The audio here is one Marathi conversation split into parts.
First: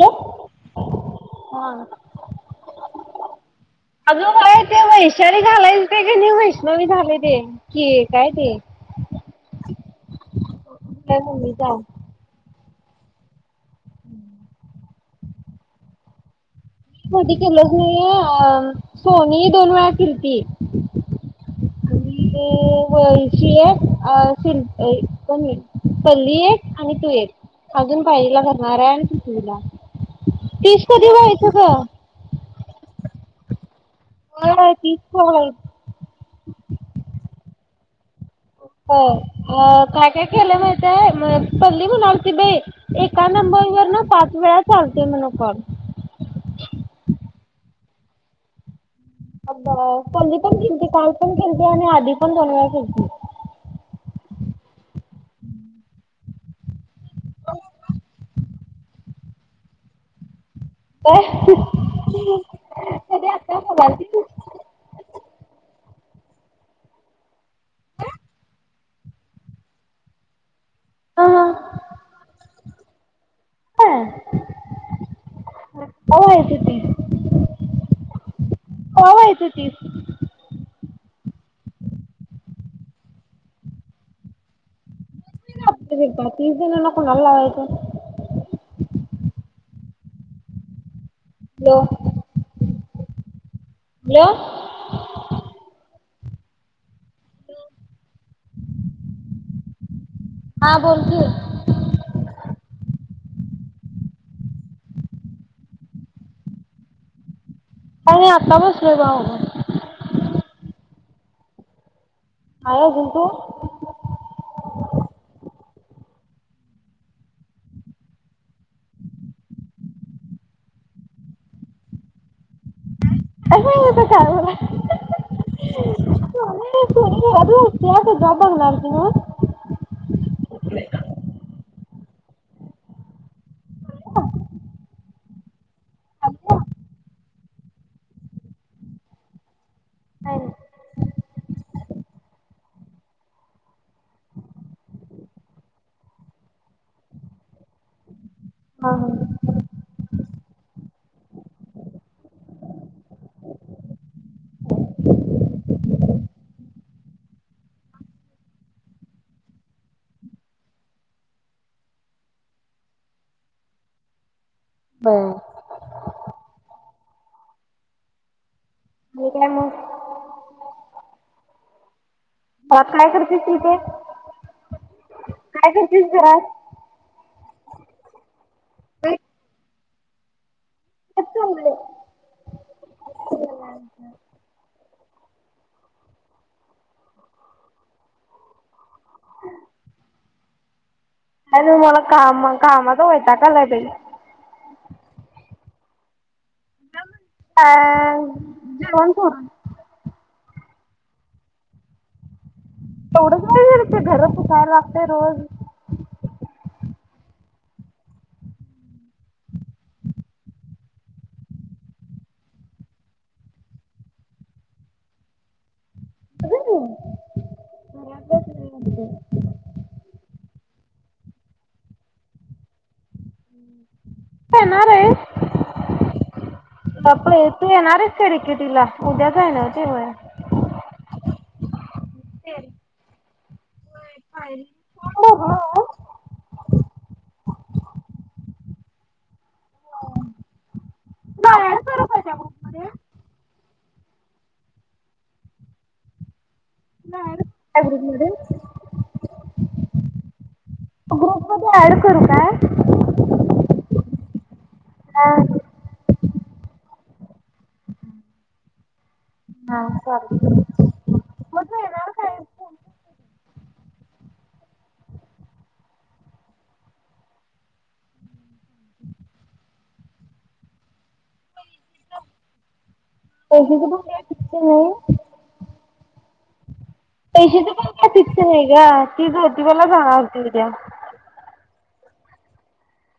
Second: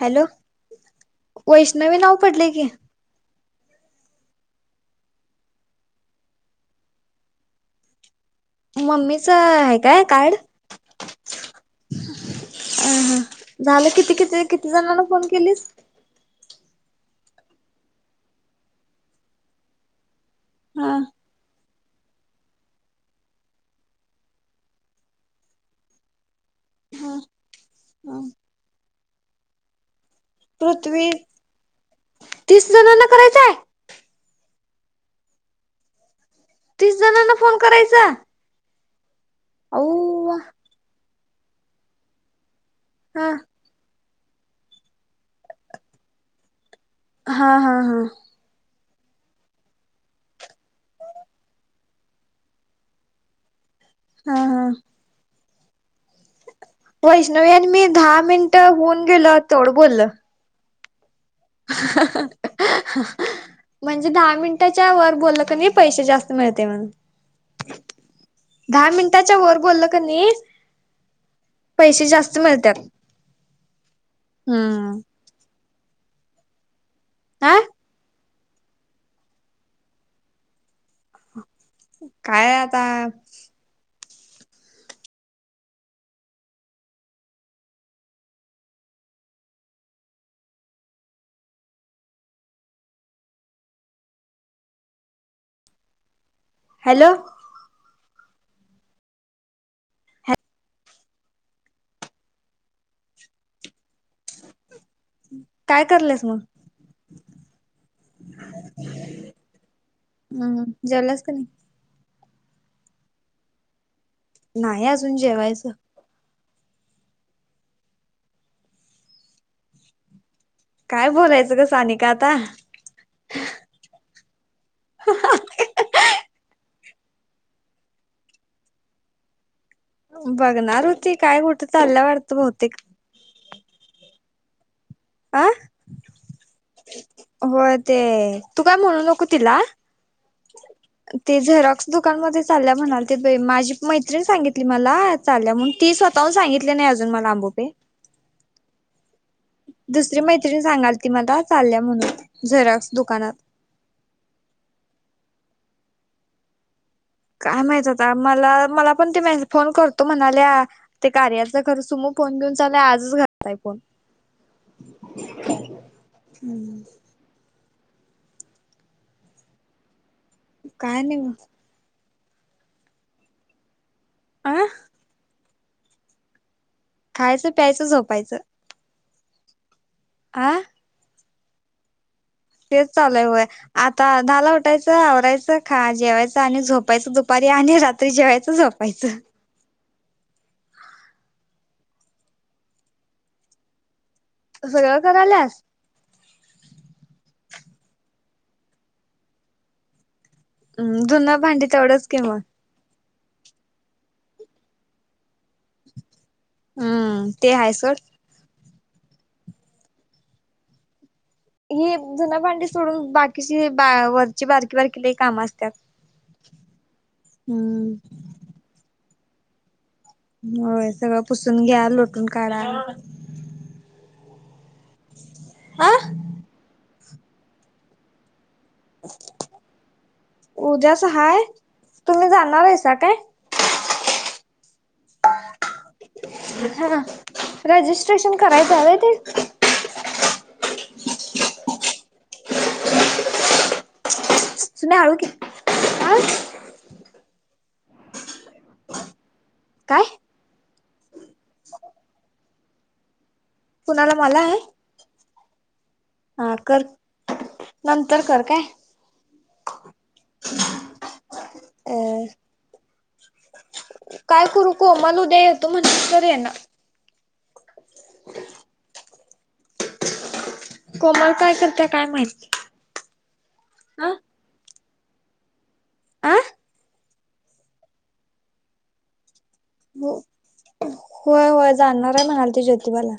हॅलो हा वैष्णवी नाव पडले की [inaudible] अजून काय ते वैशाली घालायच ते का नाही वैष्णवी झाालेय ते की काय ते? मम्मीच आहे काय कार्ड? काय म्हणमी का? अ हा झालं किती किती किती जणना फोन केलीस. म्हणती की लग्न अ सोनी ही दोन वेळा फिरती हां. [unintelligible] पळशी एक अ शिल् कोण पल्ली एक आणि तू ह एक अजून पाहिला करणार आहे आणि ते तुला पृथ्वी तीस जणांना करायचंय? होय-होय तीस कॉल हायत. तीस जणांना फोन करायचा? हो अ काय-काय केलं माहितीय म पल्ली होनवती बे एका हा नंबर वर ना पाच वेळा चालते मण कॉल. हा-हा-हा. अ संली पण खेळते काल पण खेळते आणि आधी पण दोन वेळा खेळते. हा-हा. वैष्णवी यांनी मी दहा मिनिटं होऊन गेल तेवढं बोललं. काय? [unintelligible] आता म्हणजे बोलालतीस? दहा मिन त्याचावर बोललं त्यांनी पैसे जास्त मिळते म्हण दहा मिनिटाच्या वर बोलल का नाही हा पैसे जास्त मिळत्यात हम्म. कवा यायची ती? आह. कवा व्हायचे तीस? काय आता [unintelligible] कोणाला लावायचं हॅलो. हॅलो. हॅलो. हा बोल की. काय करलंस मंग? काय नाही आता बसलोय बा हम्म जेवलास का नाही? [unintelligible] नाही अजून जेवायचय. काय बोलायचं ग सानिका आता? [unintelligible] [unintelligible] बघणार होती काय कुठ चाललाय वाटतं बहुतेक. आं हा हा. हो ते तू काय म्हणू नको तिला. हो. ते झेरॉक्स दुकानमध्ये चालल्या म्हणाल ते माझी मैत्रिणी सांगितली मला चालल्या म्हणून ती स्वतःहून सांगितली नाही अजून मला आंबोपे हा हा. दुसरी मैत्रिणी सांगाल ती मला चालल्या म्हणून झेरॉक्स दुकानात. काय माहित आता मला, मला पण ते [unintelligible] फोन करतो म्हणाल्या ते कार्याचं घर सुमो फोन घेऊन चालय आजच घरात आहे फोन. हो. हम्म ठीक आहे मग. काय नाही. आ काय करती ती ते? आह. काय करतीस घरात? खायचं, प्यायचं, झोपायचं. काय आ [unintelligible] तेच चाललय व्हय. आता दहाला उठायचं, आवरायचं, खा जेवायचं आणि झोपायचं दुपारी आणि रात्र त्री जेवायचं झोपायचं. हॅलो मला काम कामाचा वैताग आलाय बाई. तू सगळं कराल्यास? [unintelligible] हम्म धून भांडी तेवढंच कि मग तेवढंच नाही करायचं, घर फुसायला लागतय रोज हम्म ते हाय सोड ही धून भांडी सोडून बाकीची बा वरची बारकी बारकी लय काम असतात तू हम्म. होय सगळं पुसून घ्या लोटून काढा. येणार आहे? आ कपडे तू येणारच खडिकिटीला उद्याचय ना. [unintelligible] उद्यास हाय तुम्ही जाणार आहेसा काय? [unintelligible] हा रजिस्ट्रेशन करायचंव ते. तुला ॲड करू त्याचा ग्रूप मध्ये? सुना हळू की. तुला ऍड [inaudible] त्या ग्रुप मध्ये. कायं ग्रुप मध्ये ऍड करू काय? कुणाला मला हाय? हा. हा कर नंतर कर काय. हा चालेल. अ काय करू कोमल उद्या येतो म्हणली [inaudible] आहे ना. [inaudible] कोमल काय करत्या काय माहित? आ [unintelligible] आं पैशचे पण काय फिक्स आहे का तीच होती मला सांगा होती त्या. होय होय जाणार आहे म्हणाल ती ज्योतिबाला.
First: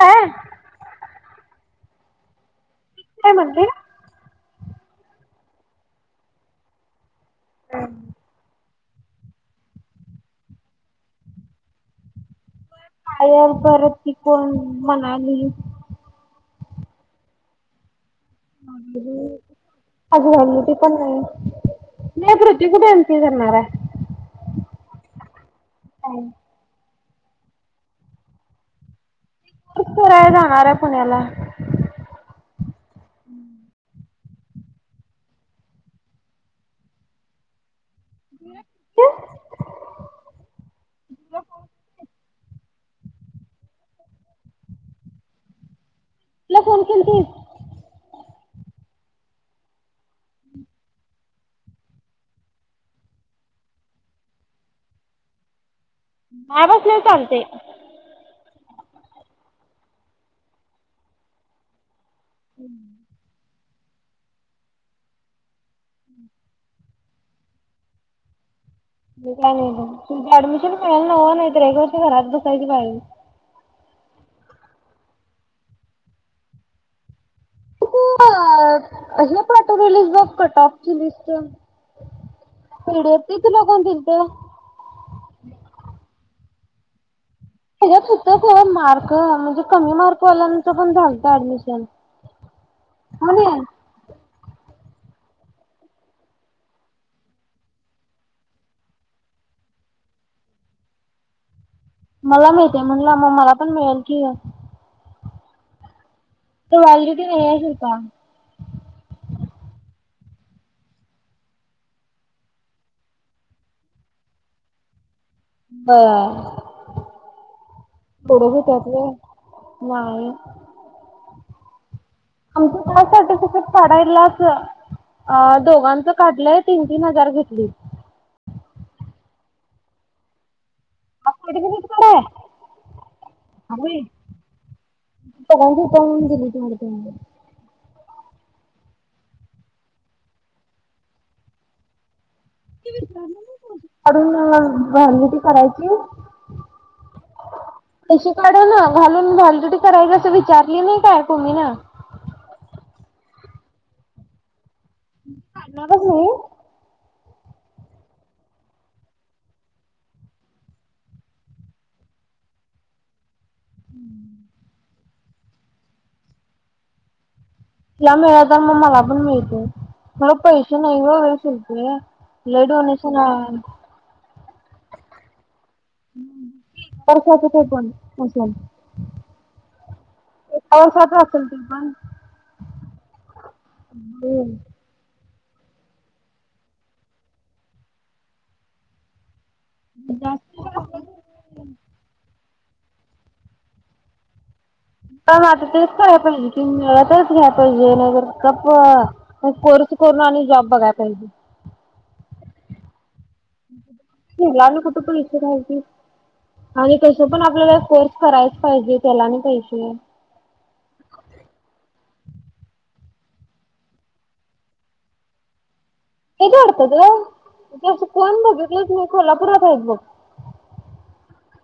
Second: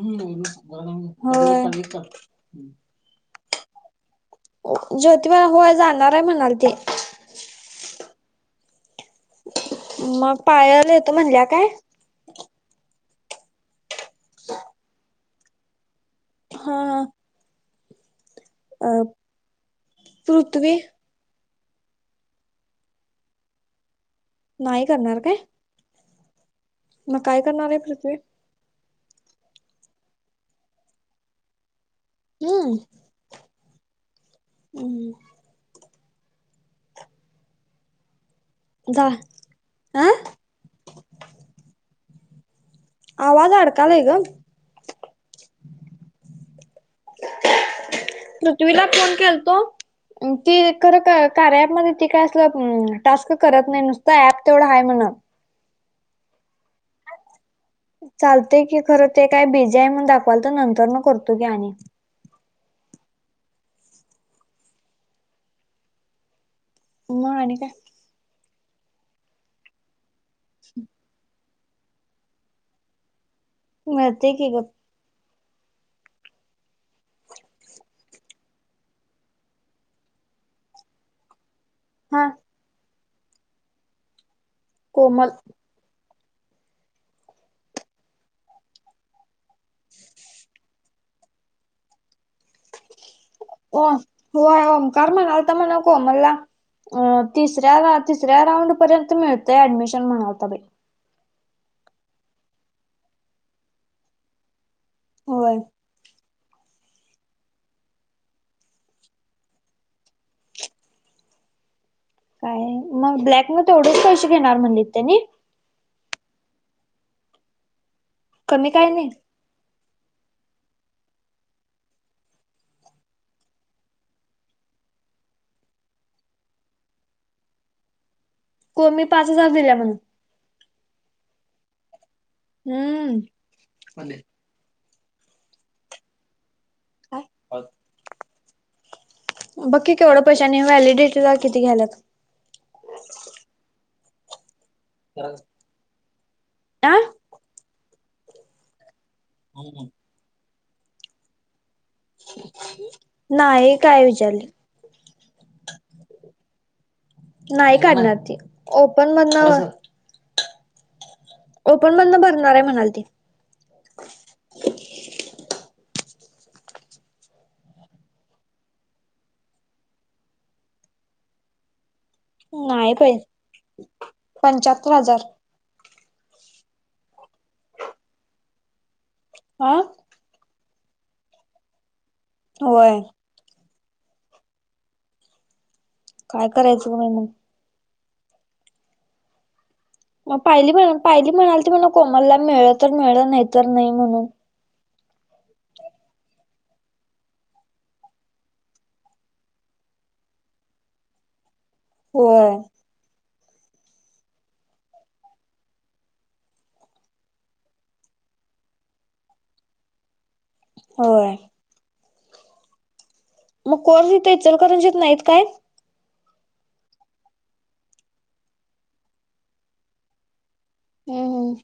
काय? काय म्हणली? ज्योतिबा होय जाणार आहे म्हणाल ते. मग पायल येतो म्हणल्या काय? पायल परत ती कोण मनाली? हा हा. [unintelligible] ते पृथ्वी पण नाही. नाही पृथ्वी कुठे एन्ट्री करणार आहे. नाही करणार काय? [unintelligible] मगं कायं करणारं आहे पृथ्वी? [unintelligible] जाणार आहे पुण्याला. हम्म. उम्म हम्म. [unintelligible] जा आं आवाज अडकालाय गं. तुला फोन केलती. पृथ्वीला फोन केलतो? ती खरं कार्या ऐप मध्ये ती काय असलं टास्क करत नाही नुसतं ऍप तेवढं आहे म्हण. आवाज नाही चालते. चालतेय की खरं ते काय बीजी आहे म्हणून दाखवाल तर नंतर म करतो की आणि म आणि कायं? ते काय नाही तुमचा ऍडमिशन करायला लावा नाही तर एक वर्ष घरात बसायची पाहिजे. मारते की गप [unintelligible] पार्ट रिलीज बफ कटऑफची लिस्ट हा. पिडिएफ ती तुला कोण दिलंत? कोमल. तेज्यात सुद्धा क मार्क म्हणजे कमी मार्कवाल्यानंत पण झालत ऍडमिशन. हां मी. हो होय ओ का बरं म्हणाल होता म्हणावं कोमलला. अ तिसऱ्या तिसऱ्या राऊंड पर्यंत मिळतंय ऍडमिशन म्हणाव सगळी. मला मिळते म्हणलं म मला पण मिळेल की. होय. त वाजली कि नेया येतं का? काय म ब्लॅक म तेवढेच पैसे घेणार म्हणली त्यानी. बर ोड भहो कमी [unintelligible] काय नाही त्यातलं नाही आमचं का सर्टिफिकेट काढायला असं अ दोघांचं काढलंय तीन तीन हजार घेतली. कोमनी पाच हजार दिल्या म्हण. आ कठ क तती क [unintelligible] आहे. हम्म. त काून [unintelligible] दिली त म्हणे. हो [unintelligible] बक्की केवढं पैशानी व्हॅलिडिटीला किती घ्यायलात. अजून व्हॅलिडीटी करायची? आ तशी काढू ना घालून व्हॅलिडीटी करायला असं विचारली नाही काय कोणी ना. नाई काय विचारली. आता बघू नि. नाही काढणार ती ओपन मधनं ओपन बंद भरणार आहे म्हणाल ती. हम्म [inaudible] तिला मिळत म मला पण मिळते मला पैसे नाही ना शिलकीला. लयं डोलेशन आहे. पंच्याहात्तर हजार. हं वर्षाच ते पण असल. हा. एका वर्ष्याचं असेल ते पण. होय. बिल. काय करायचं काम मंग? म जास्त पाहिली म्हणा पाहिली म्हणाली ती म्हण कोमलला मिळ तर मिळलं नाही तर नाही म्हणून. पण आता तेच कराय पाहिजे कि मिळा तेच घ्यायला पाहिजे नाहीर कप्पा मगं कोर्स करूंन आणि जॉब बघाय पाहिजे. होय. त्याला आणि कुठं पैसे घालतीस. आणि कसं पण आपल्याला कोर्स करायच पाहिजे त्याला आणि पैसे. होय. म कोर्स इथं इचलकरंजीत नाहीत काय? हेेच वाडतात बग कोण बघलेचं नाही कोल्हापुरात हायत बग. हम्.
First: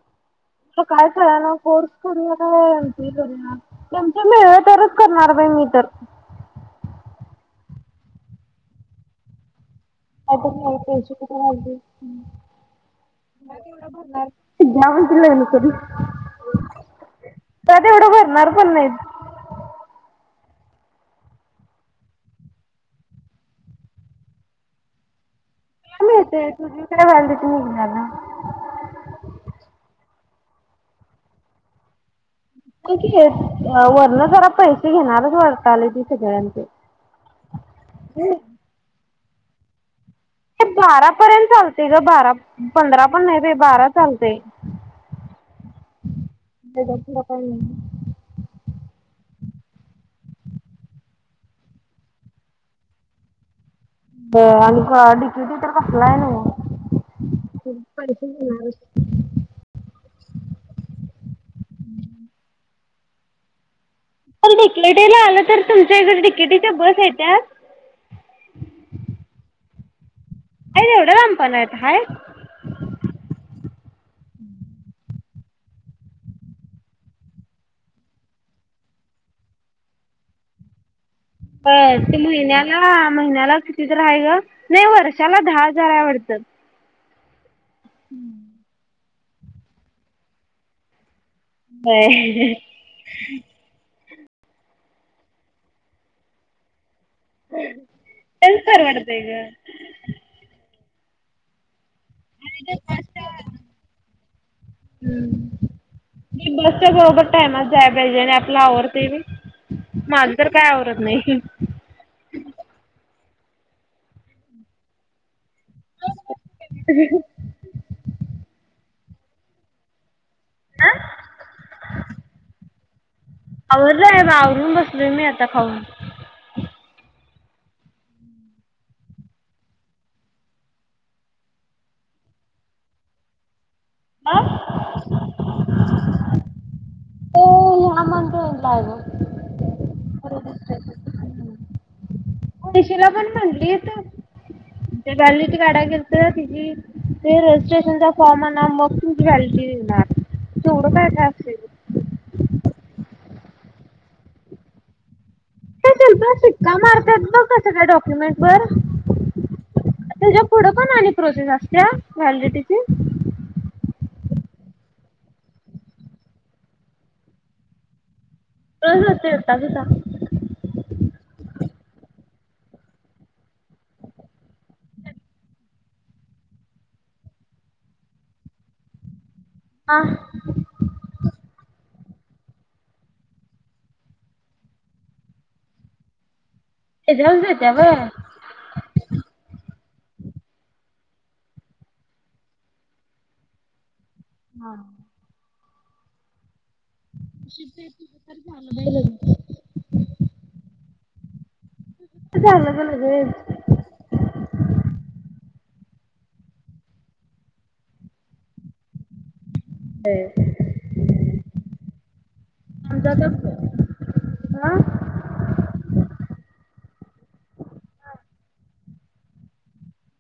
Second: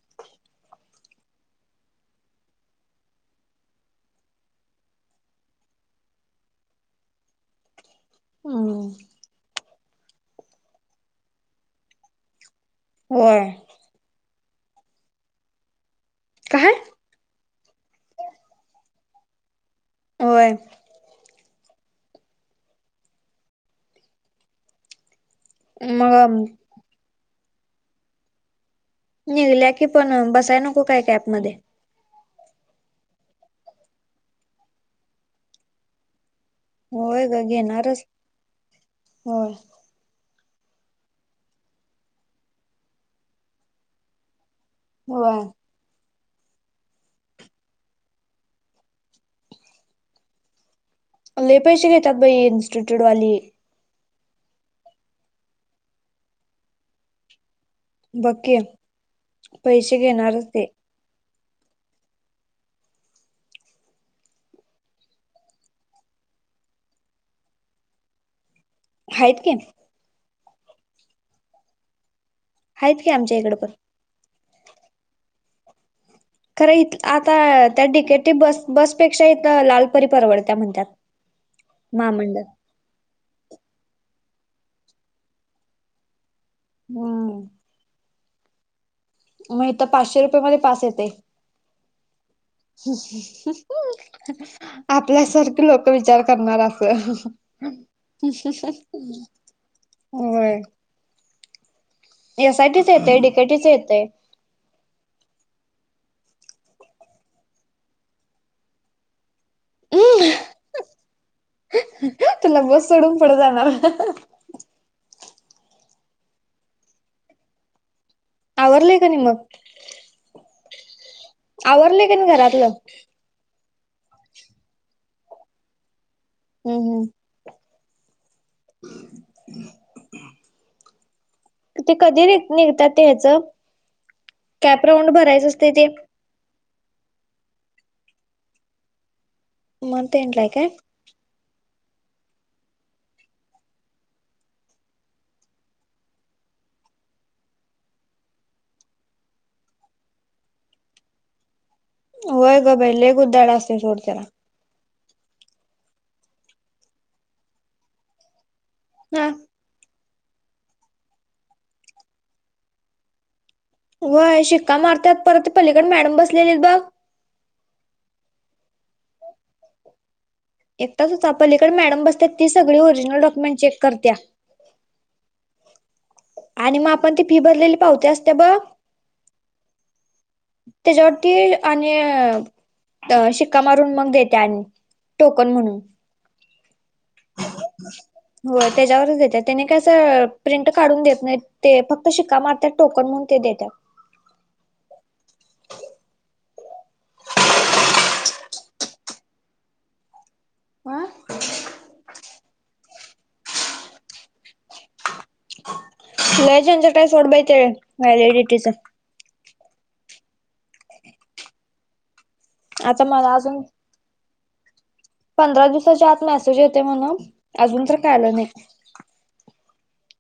तर काय कळं ना कोर्स करू का एम पी ए करू या. त्यांच मिळलं तरच करणार ब मी तर. हम. आता माला पैसे याची कुटून आणतील. होय णार यावतलायन सरी. काय का तेवढं भरणार पण नाहीत होय. ते मग तुझी काय ब त निघणार ना. निघल्या की पण बसाय नको काय कॅबमध्येध्ये. वरण जरा पैसे घेणारच वारताले ती सगळ्यांचे होय होय गं घेणारचं हो ते बारा पर्यंत चालते गं बारा पंधरा पणं नाहीं ग बारा चालते हो गप का [unintelligible] लयं पैसे घेतात बाई इंस्टिट्यूट वाले आणि डिकीटी तरं बसलायं नां बघ की पैसे घेणारचं ते पणं तिकेटीला आलं तर तुमच्यां ईकडे तिकेटीच्या बसं येत्या आहेत की अ र एवढं रामपणा आहेता हय आहेत की आमच्या इकडे पणं खरं इथं आता त्यां डिकेटी बसं बसं पेक्षा इथं लालपरी परवडत्यां म्हणतांत अ ते महिन्याला महिन्याला किती तरहा आहे ग नाही वर्षाला दहा हजार आहेवडतं हम्मं हम्मं मगं तरं पाचशे रुपया मंध्यें पास येते हम आपल्यासांरखी लोकं विचार करणारं असलं तेच परवडतंय ग होय यासांठीचं येते डिकेटीच येतंय हम्मं बसच्या बरोबर टाईमंच दयला पाहिजे आणि आपल आवरते बी मला तरं कायं आवडतं नाहीं तुला बसं सोडून पुढं जाणारं [inaudible] आवरलेय की नाहीं मगं आवरलेय की नाहीं घरातलं आवरल आहे बा आवरूंन बसली आहे मी आता खाऊन हम्मं हम्मं [unintelligible] ते कधीं नि निघतात ह्यांचं हा कॅप राऊंड भरायचं असते ते हॉलो हां [unintelligible] म्हणत मतं येन रायला आहे कां निशेला पणं म्हटली त ते गली त गाड्या गेत तिची ते रजिस्ट्रेशनच्या फॉर्मना मग तुमची व्हलटी देणार सोढं काय का असते होयग बई ल ग उ दाड असत सोडतर ते सर शिक्का मारतांत बघ कसं कायं डॉक्युमेंट वर हम् [unintelligible] त्यांच्या पुढं कोणं आणि प्रोसेस असतं व्हॅलिटीची वय शिक्का मारतात परत पलीकडे मॅडम बसलेले आहेत बघ रोज होते होता कुसा एक ताच आपणं पलीकडे मॅडम बसतं ती सगळीं ओरिजिनलडॉक्युमेंट चेक करत्यां आणि मगं आपणं ती फी भरलेली पावत्या असतात बघ [unintelligible] तेच्यांवर ती आणि अ शिक्का मारून मग देत्याला आणि टोकन म्हणून हे सर्वच देता होय हो त्यांच्यावरच येते त्यानें काय अस प्रिंट काढून देत नाहीं ते फक्तं शिका मारतात टोकंन म्हणून ते देतात हां [inaudible] [unintelligible] [unintelligible] चांगलं झाल ग लई जणझट काय सोड बाई ते व्हॅलिडिटीच [inaudible] आता मला अजून [unintelligible] पंधरा दिवसांच्या आत मेसेज येते म्हणून अजून तरं कायं आला नाहीं